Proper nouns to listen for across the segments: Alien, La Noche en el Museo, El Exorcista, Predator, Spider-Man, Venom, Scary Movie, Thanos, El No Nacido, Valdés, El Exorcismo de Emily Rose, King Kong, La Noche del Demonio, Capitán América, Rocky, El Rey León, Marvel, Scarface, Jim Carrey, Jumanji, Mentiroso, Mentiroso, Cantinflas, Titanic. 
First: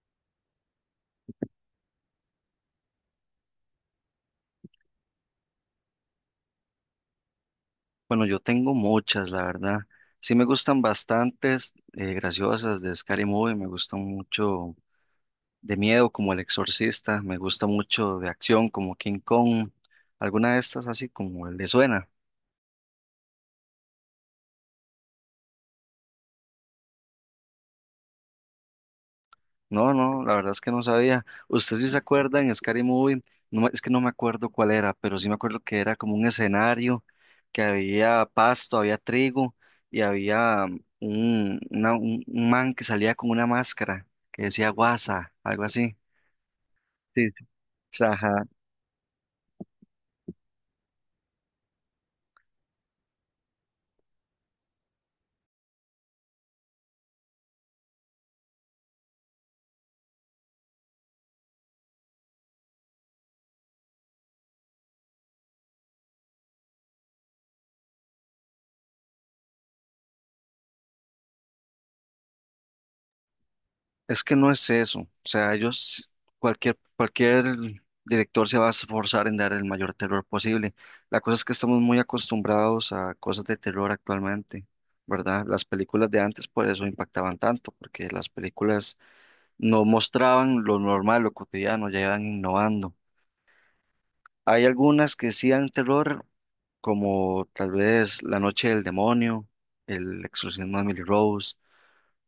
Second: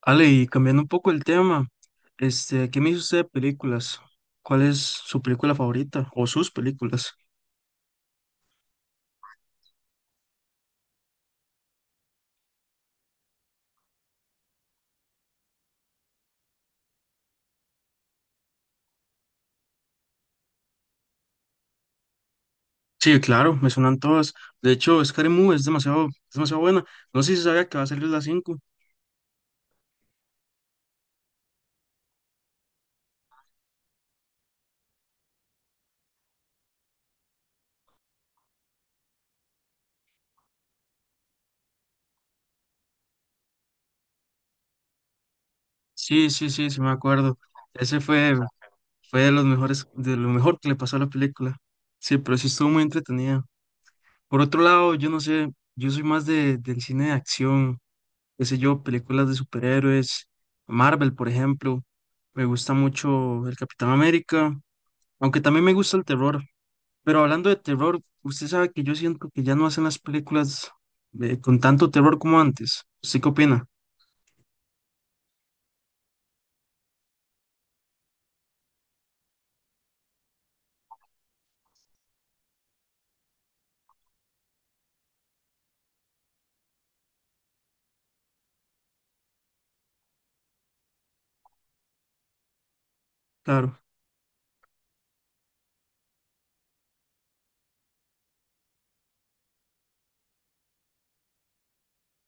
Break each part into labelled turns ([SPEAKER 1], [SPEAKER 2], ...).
[SPEAKER 1] Ale, y cambiando un poco el tema, ¿qué me dice usted de películas? ¿Cuál es su película favorita o sus películas?
[SPEAKER 2] Bueno, yo tengo muchas, la verdad. Sí me gustan bastantes graciosas de Scary Movie, me gustan mucho de miedo como El Exorcista, me gusta mucho de acción como King Kong, alguna de estas así como le suena.
[SPEAKER 1] Sí, claro, me suenan todas. De hecho, Scary Movie es demasiado buena. No sé si sabía que va a salir la 5.
[SPEAKER 2] No, no, la verdad es que no sabía. ¿Usted sí se acuerda en Scary Movie? No, es que no me acuerdo cuál era, pero sí me acuerdo que era como un escenario, que había pasto, había trigo y había un, una- un man que salía con una máscara que decía guasa, algo así.
[SPEAKER 1] Sí, sí, sí, sí me
[SPEAKER 2] Sí,
[SPEAKER 1] acuerdo. Ese
[SPEAKER 2] sí.
[SPEAKER 1] fue,
[SPEAKER 2] Ajá,
[SPEAKER 1] fue de los mejores, de lo mejor que le pasó a la película. Sí, pero sí estuvo muy entretenida. Por otro lado, yo no sé, yo soy más de, del cine de acción. Qué sé yo, películas de superhéroes, Marvel, por ejemplo. Me gusta mucho el Capitán América, aunque también me gusta el terror. Pero hablando de terror, usted sabe que yo siento que ya no hacen las películas con tanto terror como antes. ¿Usted qué opina?
[SPEAKER 2] es que no es eso. O sea, ellos, cualquier director se va a esforzar en dar el mayor terror posible. La cosa es que estamos muy acostumbrados a cosas de terror actualmente, ¿verdad? Las películas de antes por eso impactaban tanto, porque las películas no mostraban lo normal, lo cotidiano, ya iban innovando.
[SPEAKER 1] Claro,
[SPEAKER 2] Hay algunas que sí dan terror, como tal vez La Noche del Demonio, El Exorcismo de Emily Rose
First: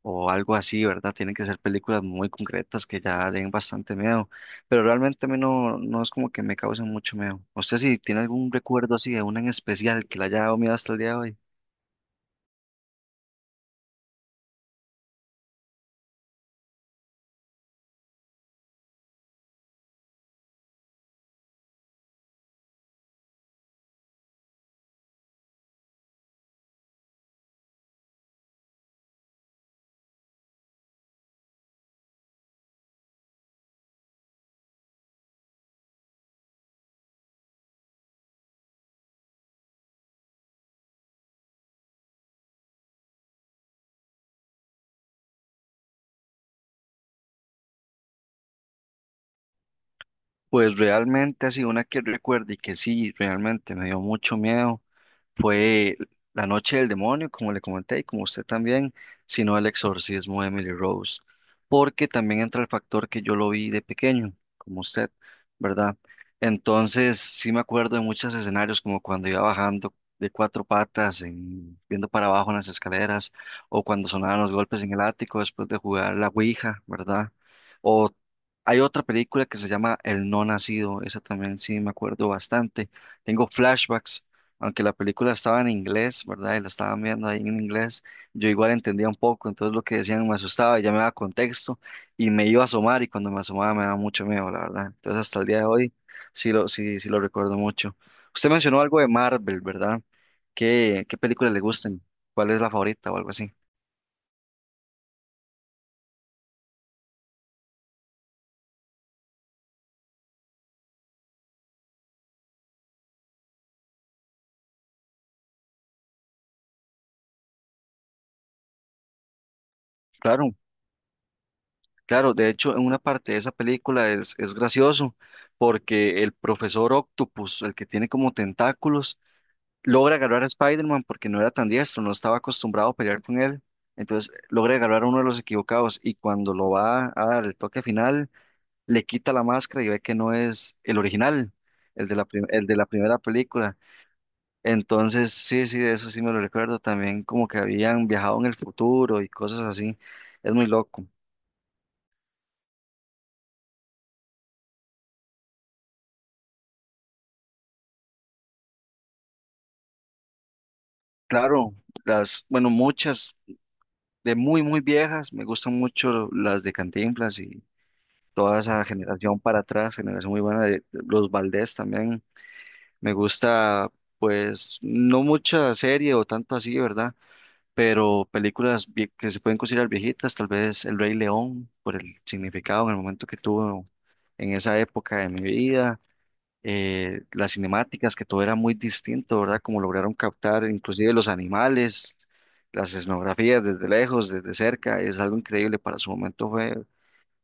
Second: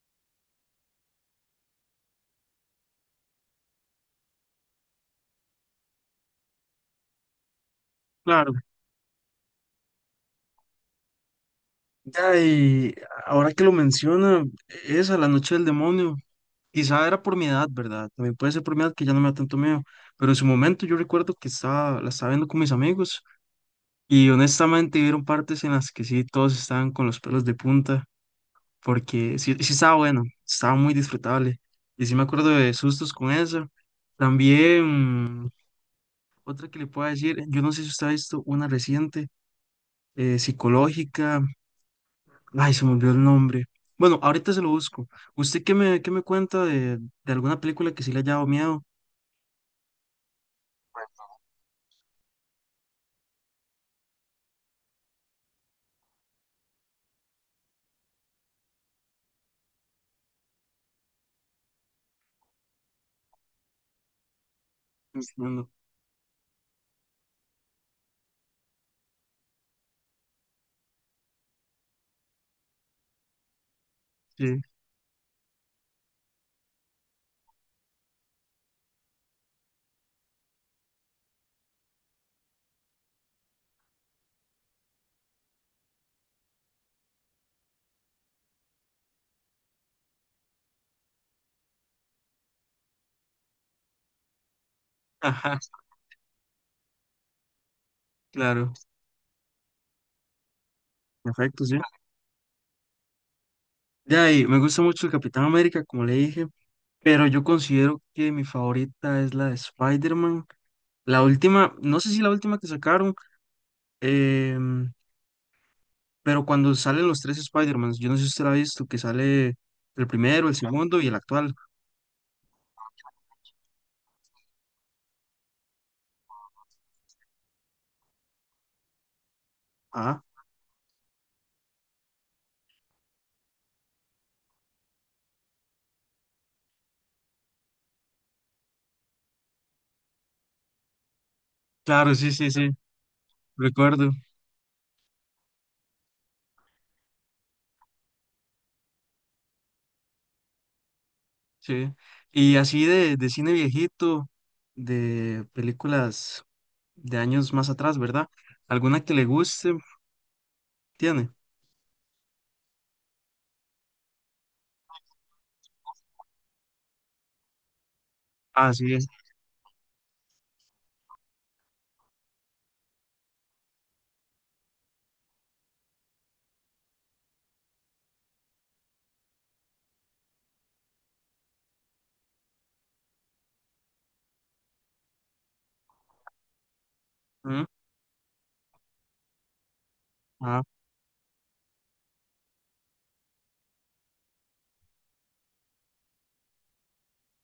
[SPEAKER 2] o algo así, ¿verdad? Tienen que ser películas muy concretas que ya den bastante miedo, pero realmente a mí no, no es como que me causen mucho miedo. ¿Usted si tiene algún
[SPEAKER 1] claro.
[SPEAKER 2] recuerdo así de una en especial que le haya dado miedo hasta el día de hoy?
[SPEAKER 1] Ya, y ahora que lo menciona, esa, La Noche del Demonio, quizá era por mi edad, ¿verdad? También puede ser por mi edad que ya no me da tanto miedo, pero en su momento yo recuerdo que la estaba viendo con mis amigos. Y honestamente hubieron partes en las que sí, todos estaban con los pelos de punta, porque sí, sí estaba bueno, estaba muy disfrutable. Y sí me acuerdo de sustos con eso. También, otra que le puedo decir, yo no sé si usted ha visto una reciente, psicológica, ay, se me olvidó el nombre. Bueno, ahorita se lo busco. ¿Usted qué me cuenta de alguna película que sí le haya dado miedo?
[SPEAKER 2] Pues realmente así, una que recuerde y que sí, realmente me dio mucho miedo. Fue La Noche del Demonio, como le comenté, y como usted también, sino El Exorcismo de Emily Rose, porque también entra el factor que yo lo vi de pequeño, como usted,
[SPEAKER 1] Entiendo.
[SPEAKER 2] ¿verdad? Entonces, sí me acuerdo de muchos escenarios, como cuando iba bajando de cuatro patas, viendo para abajo en las escaleras, o cuando sonaban los
[SPEAKER 1] Sí,
[SPEAKER 2] golpes en el ático después de jugar la Ouija, ¿verdad? O hay otra película que se llama El No Nacido, esa también sí me acuerdo bastante. Tengo flashbacks aunque la película estaba en inglés, ¿verdad? Y la estaban viendo ahí en inglés, yo igual entendía un poco, entonces lo que decían me asustaba, ya me daba contexto y me iba a asomar y cuando me asomaba me daba mucho miedo, la verdad. Entonces hasta el
[SPEAKER 1] ajá,
[SPEAKER 2] día de hoy sí lo recuerdo mucho. Usted
[SPEAKER 1] claro,
[SPEAKER 2] mencionó algo de Marvel, ¿verdad? ¿Qué películas le
[SPEAKER 1] perfecto, sí.
[SPEAKER 2] gustan? ¿Cuál es la favorita o algo así?
[SPEAKER 1] Ya, y me gusta mucho el Capitán América, como le dije. Pero yo considero que mi favorita es la de Spider-Man. La última, no sé si la última que sacaron, em, pero cuando salen los tres Spider-Mans, yo no sé si usted la ha visto, que sale el primero, el
[SPEAKER 2] Claro,
[SPEAKER 1] segundo y el actual.
[SPEAKER 2] claro, de hecho en una parte de esa película es gracioso porque el profesor Octopus, el que tiene como tentáculos, logra
[SPEAKER 1] Ah,
[SPEAKER 2] agarrar a Spider-Man porque no era tan diestro, no estaba acostumbrado a pelear con él. Entonces logra agarrar a uno de los equivocados y cuando lo va a dar el toque final, le quita la máscara y ve que no es el original, el
[SPEAKER 1] claro,
[SPEAKER 2] de la,
[SPEAKER 1] sí,
[SPEAKER 2] prim-
[SPEAKER 1] sí,
[SPEAKER 2] el
[SPEAKER 1] sí,
[SPEAKER 2] de la primera película.
[SPEAKER 1] recuerdo,
[SPEAKER 2] Entonces, sí, sí, de eso sí me lo recuerdo también, como que habían viajado en el futuro y cosas así. Es muy loco.
[SPEAKER 1] sí. Y así de cine viejito, de películas de años más atrás, ¿verdad? ¿Alguna que le guste? ¿Tiene?
[SPEAKER 2] Claro, las, bueno, muchas de muy viejas, me gustan mucho las de Cantinflas toda esa
[SPEAKER 1] Así es.
[SPEAKER 2] generación para atrás, generación muy buena de los Valdés también. Me gusta, pues, no mucha serie o tanto así, ¿verdad? Pero películas que se pueden considerar viejitas, tal vez El Rey León, por el significado en el momento que tuvo en esa época de mi vida. Las
[SPEAKER 1] Ujú.
[SPEAKER 2] cinemáticas, que todo era muy distinto, ¿verdad? Como lograron
[SPEAKER 1] Ah,
[SPEAKER 2] captar inclusive los animales, las escenografías desde lejos, desde cerca, es algo increíble para su momento, fue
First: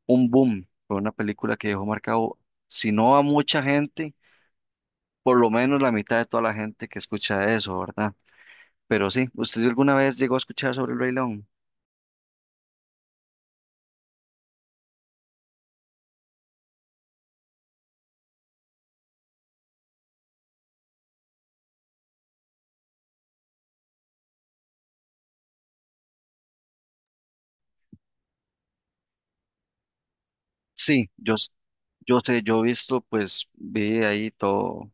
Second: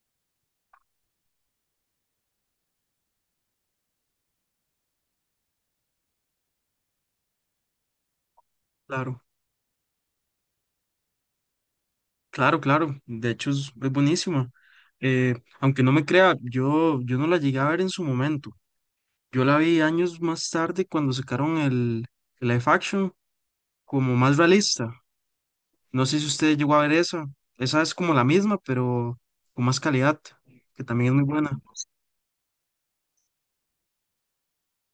[SPEAKER 2] un boom. Fue una película que dejó marcado, si no a mucha gente, por lo menos la mitad de toda la gente que escucha eso, ¿verdad? Pero
[SPEAKER 1] claro.
[SPEAKER 2] sí, ¿usted alguna vez llegó a escuchar sobre el Rey León?
[SPEAKER 1] Claro, claro, de hecho es buenísima. Eh, aunque no me crea, yo no la llegué a ver en su momento. Yo la vi años más tarde cuando sacaron el live action como más realista. No sé si usted llegó a ver esa. Esa es como la misma, pero con más calidad, que también
[SPEAKER 2] Sí,
[SPEAKER 1] es muy
[SPEAKER 2] yo, s-
[SPEAKER 1] buena.
[SPEAKER 2] yo sé, yo he visto, pues vi ahí todo,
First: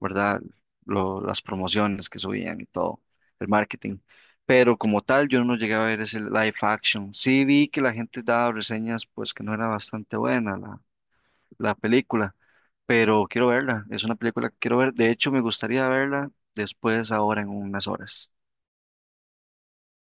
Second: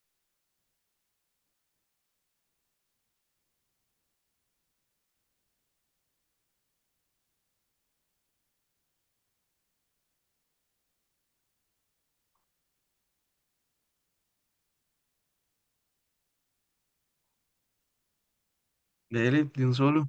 [SPEAKER 2] ¿verdad? Las promociones que subían y todo, el marketing. Pero como tal, yo no llegué a ver ese live action. Sí vi que la gente daba reseñas, pues que no era bastante buena la película, pero quiero verla, es una película que quiero ver, de hecho me gustaría verla después ahora en unas horas.
[SPEAKER 1] De él, de un solo.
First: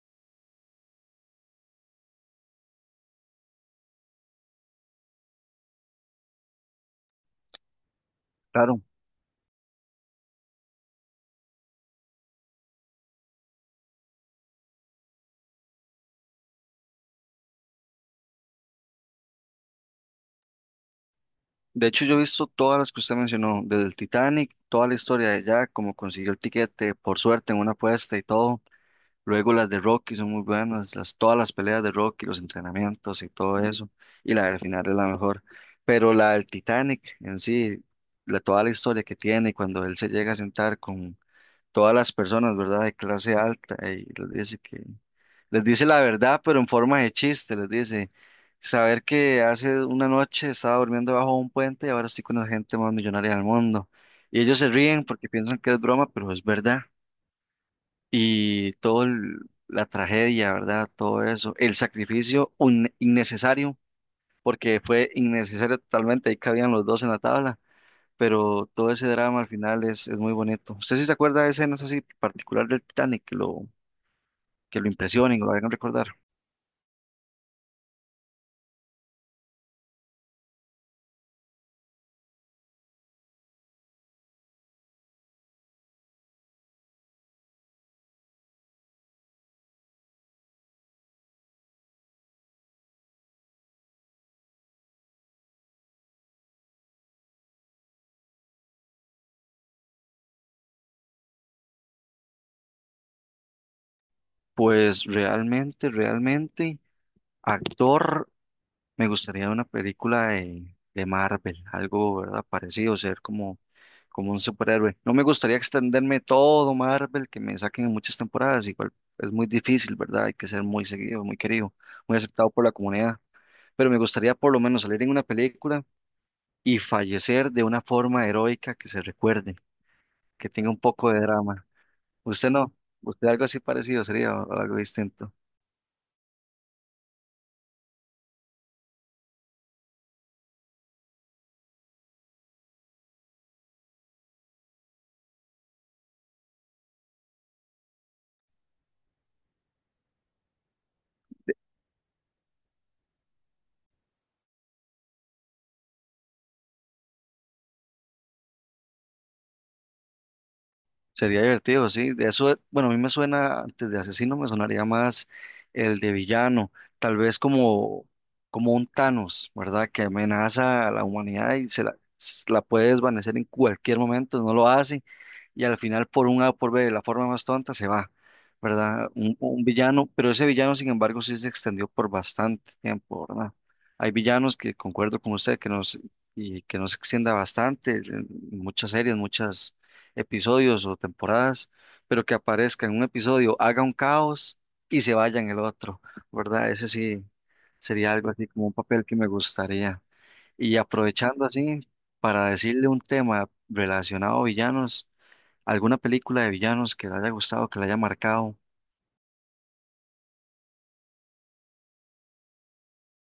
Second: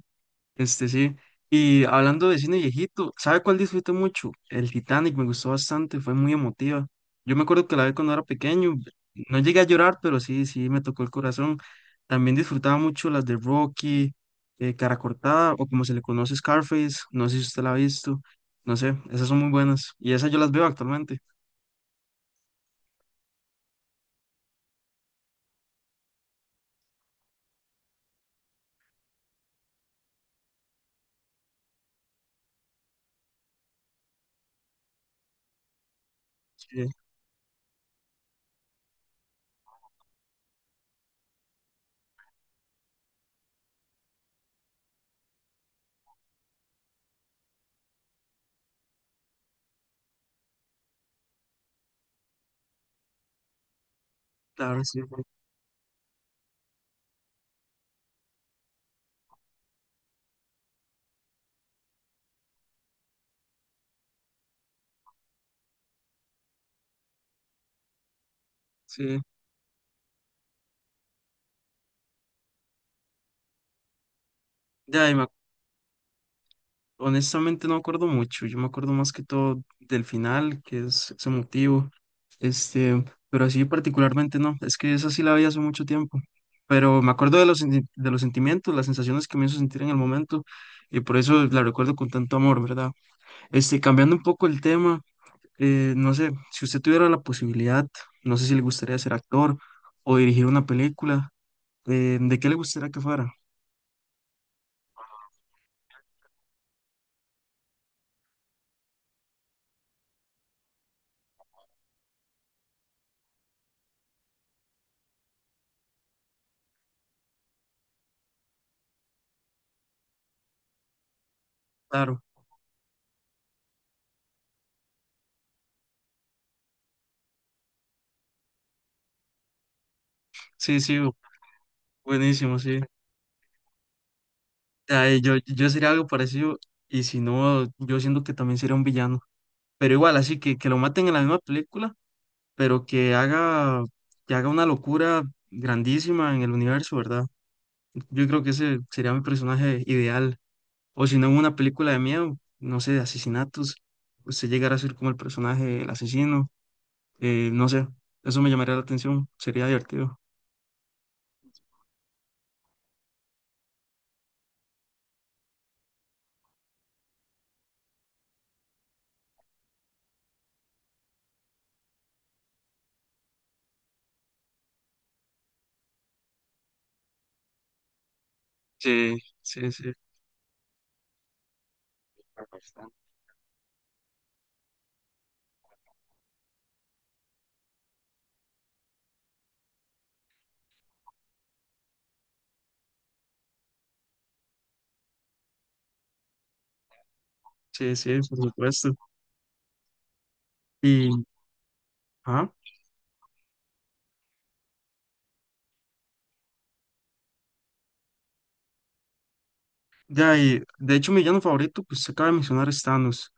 [SPEAKER 1] Este sí. Y hablando de cine viejito, ¿sabe cuál disfruté mucho? El Titanic me gustó bastante, fue muy emotiva. Yo me acuerdo que la vi cuando era pequeño,
[SPEAKER 2] Claro,
[SPEAKER 1] no llegué a llorar, pero sí, sí, me tocó el corazón. También disfrutaba mucho las de Rocky, Cara Cortada, o como se le conoce Scarface, no sé si usted la ha visto, no sé, esas son muy buenas. Y esas yo las veo actualmente.
[SPEAKER 2] de hecho yo he visto todas las que usted mencionó, desde el Titanic, toda la historia de Jack, como consiguió el tiquete, por suerte en una apuesta y todo, luego las de Rocky son muy buenas, las, todas las peleas de Rocky, los entrenamientos y todo eso, y la del final es la mejor, pero la del
[SPEAKER 1] Sí,
[SPEAKER 2] Titanic en sí, la, toda la historia que tiene cuando él se llega a sentar con todas las personas, ¿verdad? De clase alta, y les dice que, les dice la verdad, pero en forma de chiste, les dice, saber que hace una noche estaba durmiendo bajo un puente y ahora estoy con la gente más millonaria del mundo. Y ellos se
[SPEAKER 1] claro, sí,
[SPEAKER 2] ríen porque piensan que es broma, pero es verdad. Y todo la tragedia, ¿verdad? Todo eso, el sacrificio innecesario, porque fue innecesario totalmente, ahí cabían los dos en la tabla pero todo ese
[SPEAKER 1] sí.
[SPEAKER 2] drama al final es muy bonito. ¿Usted sí se acuerda de escenas así particular del Titanic que lo
[SPEAKER 1] Ya, y me
[SPEAKER 2] impresionen o lo hagan recordar?
[SPEAKER 1] honestamente no me acuerdo mucho, yo me acuerdo más que todo del final, que es, ese motivo, este, pero así particularmente no, es que esa sí la vi hace mucho tiempo, pero me acuerdo de de los sentimientos, las sensaciones que me hizo sentir en el momento, y por eso la recuerdo con tanto amor, ¿verdad? Este, cambiando un poco el tema, no sé, si usted tuviera la posibilidad, no sé si le gustaría ser actor o dirigir una película, ¿de qué le gustaría que fuera?
[SPEAKER 2] Pues realmente, actor, me gustaría una película de Marvel, algo, ¿verdad? Parecido, ser como, como un superhéroe. No me gustaría extenderme todo Marvel, que me saquen en muchas temporadas, igual es muy difícil, ¿verdad? Hay que ser muy seguido, muy querido, muy
[SPEAKER 1] Claro,
[SPEAKER 2] aceptado por la comunidad. Pero me gustaría por lo menos salir en una película y fallecer de una forma heroica que se recuerde, que tenga un
[SPEAKER 1] sí, sí,
[SPEAKER 2] poco de drama. Usted
[SPEAKER 1] buenísimo,
[SPEAKER 2] no,
[SPEAKER 1] sí.
[SPEAKER 2] Usted algo así parecido sería o algo
[SPEAKER 1] Ay,
[SPEAKER 2] distinto.
[SPEAKER 1] yo sería algo parecido y si no, yo siento que también sería un villano. Pero igual, así que lo maten en la misma película, pero que haga una locura grandísima en el universo, ¿verdad? Yo creo que ese sería mi personaje ideal. O si no, en una película de miedo, no sé, de asesinatos, usted llegara a ser como el personaje, el asesino, no sé, eso me llamaría la atención, sería divertido.
[SPEAKER 2] Sería divertido, sí. De eso, bueno, a mí me suena, antes de asesino, me sonaría más el de villano, tal vez como, como un Thanos, ¿verdad? Que amenaza a la humanidad y se la puede desvanecer en cualquier momento, no lo hace, y al final por un A o por B, de la forma más tonta, se va, ¿verdad?
[SPEAKER 1] Sí,
[SPEAKER 2] Un
[SPEAKER 1] sí, sí.
[SPEAKER 2] villano, pero ese villano, sin embargo, sí se extendió por bastante tiempo, ¿verdad? Hay villanos que concuerdo con usted que nos, y que nos extienda bastante, en muchas series, muchas episodios o temporadas, pero que aparezca en un episodio, haga un caos y se vaya en el otro, ¿verdad? Ese sí
[SPEAKER 1] Sí,
[SPEAKER 2] sería
[SPEAKER 1] sí,
[SPEAKER 2] algo
[SPEAKER 1] por
[SPEAKER 2] así como un
[SPEAKER 1] supuesto.
[SPEAKER 2] papel que me gustaría. Y
[SPEAKER 1] Y,
[SPEAKER 2] aprovechando así para
[SPEAKER 1] ajá.
[SPEAKER 2] decirle un tema relacionado a villanos, alguna película de villanos que le haya gustado, que le haya marcado.
[SPEAKER 1] Ya, y de hecho mi villano favorito, pues se acaba de mencionar es Thanos.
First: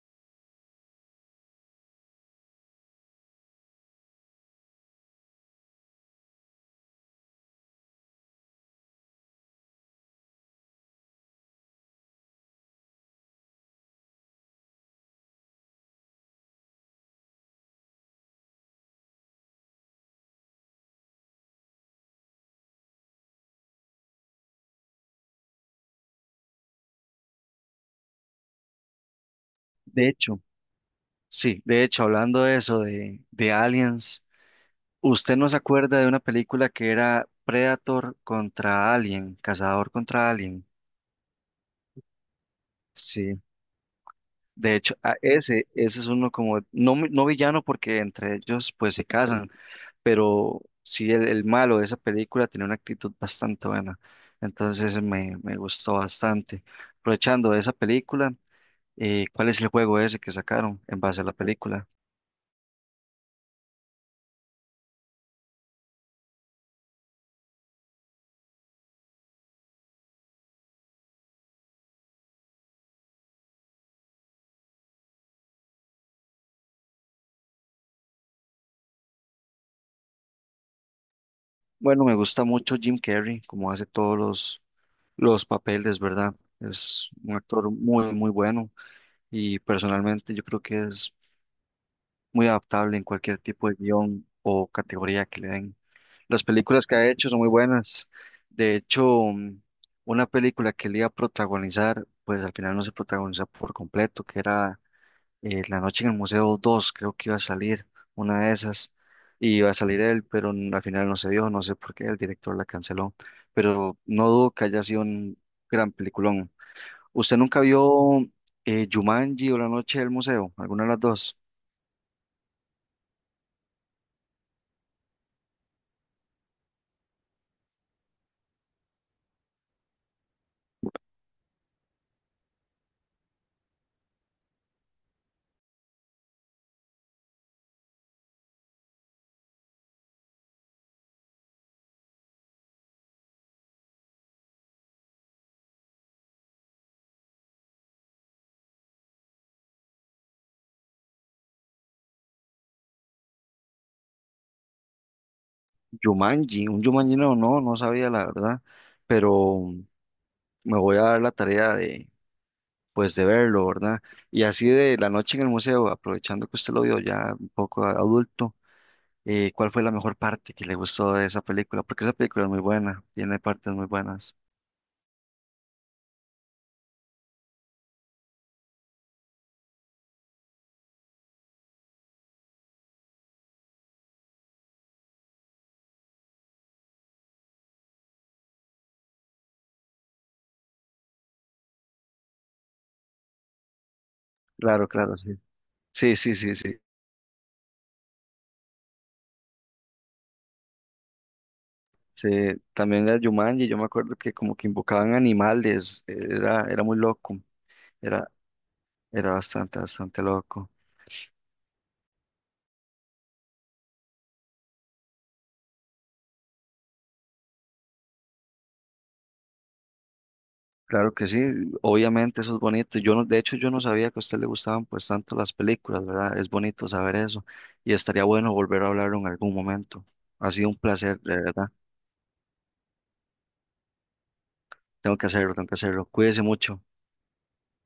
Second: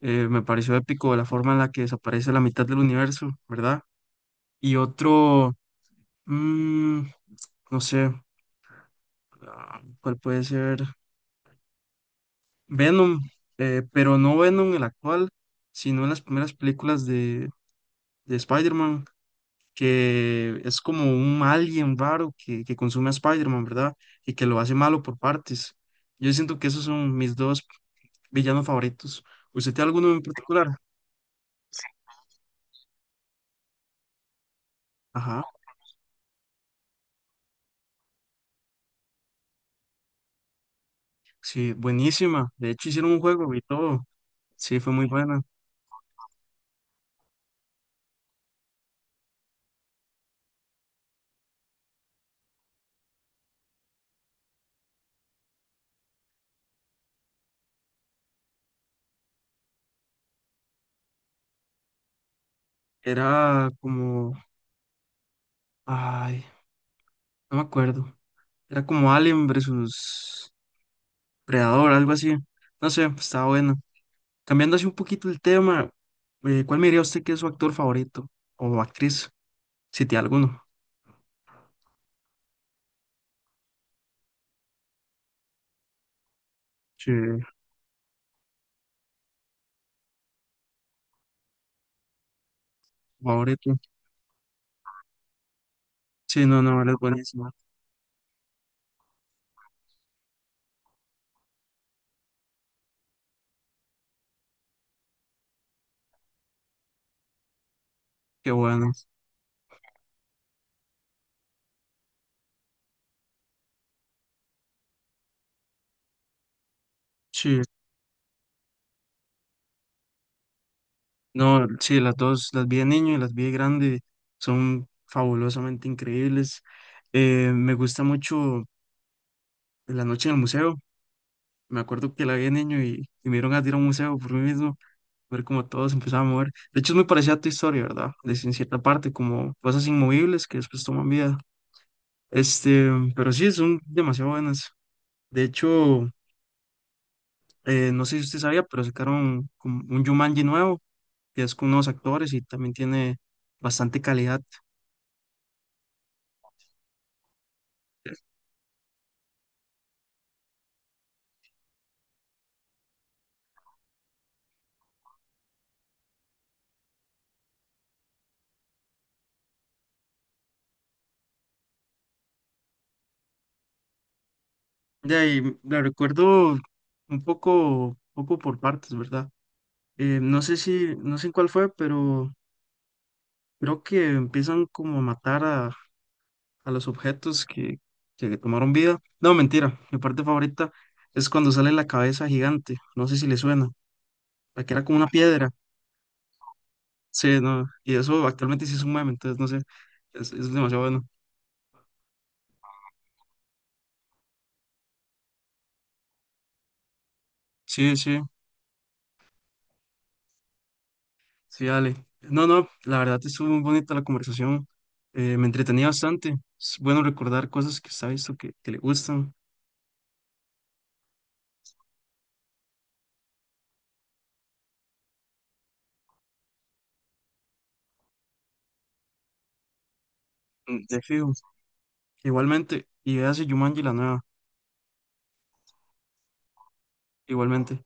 [SPEAKER 1] Me pareció épico la forma en la que desaparece la mitad del universo, ¿verdad? Y otro, mm, no sé, ah, ¿cuál puede ser? Venom, pero no Venom el actual, sino en las primeras películas de Spider-Man, que es como un alien raro que consume a Spider-Man, ¿verdad? Y que lo hace malo por partes. Yo siento que esos son mis dos villanos favoritos. ¿Usted tiene
[SPEAKER 2] De
[SPEAKER 1] alguno en
[SPEAKER 2] hecho,
[SPEAKER 1] particular?
[SPEAKER 2] sí, de hecho, hablando de eso, de aliens, ¿usted
[SPEAKER 1] Ajá.
[SPEAKER 2] no se acuerda de una película que era Predator contra Alien, Cazador contra Alien?
[SPEAKER 1] Sí, buenísima. De hecho, hicieron un
[SPEAKER 2] Sí.
[SPEAKER 1] juego y todo.
[SPEAKER 2] De
[SPEAKER 1] Sí, fue
[SPEAKER 2] hecho,
[SPEAKER 1] muy
[SPEAKER 2] a
[SPEAKER 1] buena.
[SPEAKER 2] ese es uno como, no, no villano porque entre ellos pues se casan, pero sí el malo de esa película tenía una actitud bastante buena, entonces me gustó bastante. Aprovechando de esa película, ¿cuál es el juego ese que sacaron en base a la película?
[SPEAKER 1] Era como, ay, no me acuerdo. Era como Alien versus Predador, algo así. No sé, estaba bueno. Cambiando así un poquito el tema, ¿cuál me diría usted que es su actor favorito o actriz, si tiene alguno?
[SPEAKER 2] Bueno, me gusta mucho Jim Carrey, como hace todos los papeles, ¿verdad? Es
[SPEAKER 1] Sí,
[SPEAKER 2] un actor muy bueno y personalmente yo creo que es muy adaptable en cualquier tipo de
[SPEAKER 1] favorito.
[SPEAKER 2] guión o categoría que le den. Las
[SPEAKER 1] Sí, no, no,
[SPEAKER 2] películas
[SPEAKER 1] él es
[SPEAKER 2] que ha hecho son muy
[SPEAKER 1] buenísima.
[SPEAKER 2] buenas. De hecho, una película que él iba a protagonizar, pues al final no se protagonizó por completo, que era La Noche en el Museo 2 creo que iba a salir una
[SPEAKER 1] Qué
[SPEAKER 2] de
[SPEAKER 1] bueno.
[SPEAKER 2] esas, y iba a salir él, pero al final no se dio, no sé por qué, el director la canceló, pero no dudo que haya sido un gran peliculón. ¿Usted nunca
[SPEAKER 1] Sí,
[SPEAKER 2] vio Jumanji o La Noche del Museo? ¿Alguna de las dos?
[SPEAKER 1] no, sí, las dos, las vi de niño y las vi de grande, son fabulosamente increíbles. Me gusta mucho en la noche en el museo. Me acuerdo que la vi de niño y me dieron a ir a un museo por mí mismo, ver cómo todo se empezaba a mover. De hecho, es muy parecida a tu historia, ¿verdad? De si en cierta parte, como cosas inmovibles que después toman vida. Este, pero sí, son demasiado buenas. De hecho, no sé si usted sabía, pero sacaron como un Jumanji nuevo, que es con nuevos actores y también tiene bastante calidad.
[SPEAKER 2] Jumanji, un Jumanji no, No, no sabía la verdad, pero... me voy a dar la tarea de, pues, de verlo, ¿verdad? Y así de la noche en el museo, aprovechando que usted lo vio ya un poco adulto, ¿cuál fue la mejor parte que le gustó de esa película? Porque esa película es muy buena, tiene partes muy buenas.
[SPEAKER 1] De ahí, la recuerdo un poco, poco por partes, ¿verdad? No sé si, no sé en cuál fue, pero creo que empiezan como a matar a los objetos que tomaron vida. No, mentira. Mi parte favorita es cuando sale la cabeza gigante. No sé si le suena. La que era
[SPEAKER 2] Claro,
[SPEAKER 1] como una
[SPEAKER 2] claro, sí.
[SPEAKER 1] piedra.
[SPEAKER 2] Sí, sí, sí, sí.
[SPEAKER 1] Sí, no. Y eso actualmente sí es un meme, entonces no sé. Es demasiado bueno.
[SPEAKER 2] Sí, también la Jumanji, yo me acuerdo que como que invocaban animales, era muy loco,
[SPEAKER 1] Sí, sí.
[SPEAKER 2] era, era bastante loco.
[SPEAKER 1] Sí, dale. No, no. La verdad estuvo muy bonita la conversación. Me entretenía bastante. Es bueno recordar cosas que está visto que le gustan.
[SPEAKER 2] Claro que sí, obviamente eso es bonito. Yo no, de hecho, yo no sabía que a usted le gustaban pues tanto las películas, ¿verdad? Es bonito saber eso y estaría bueno volver a hablarlo en algún momento. Ha sido un
[SPEAKER 1] Mm, de
[SPEAKER 2] placer,
[SPEAKER 1] fijo.
[SPEAKER 2] de verdad.
[SPEAKER 1] Igualmente. Y véase Jumanji la nueva.
[SPEAKER 2] Tengo que hacerlo, tengo que hacerlo. Cuídese mucho.
[SPEAKER 1] Igualmente.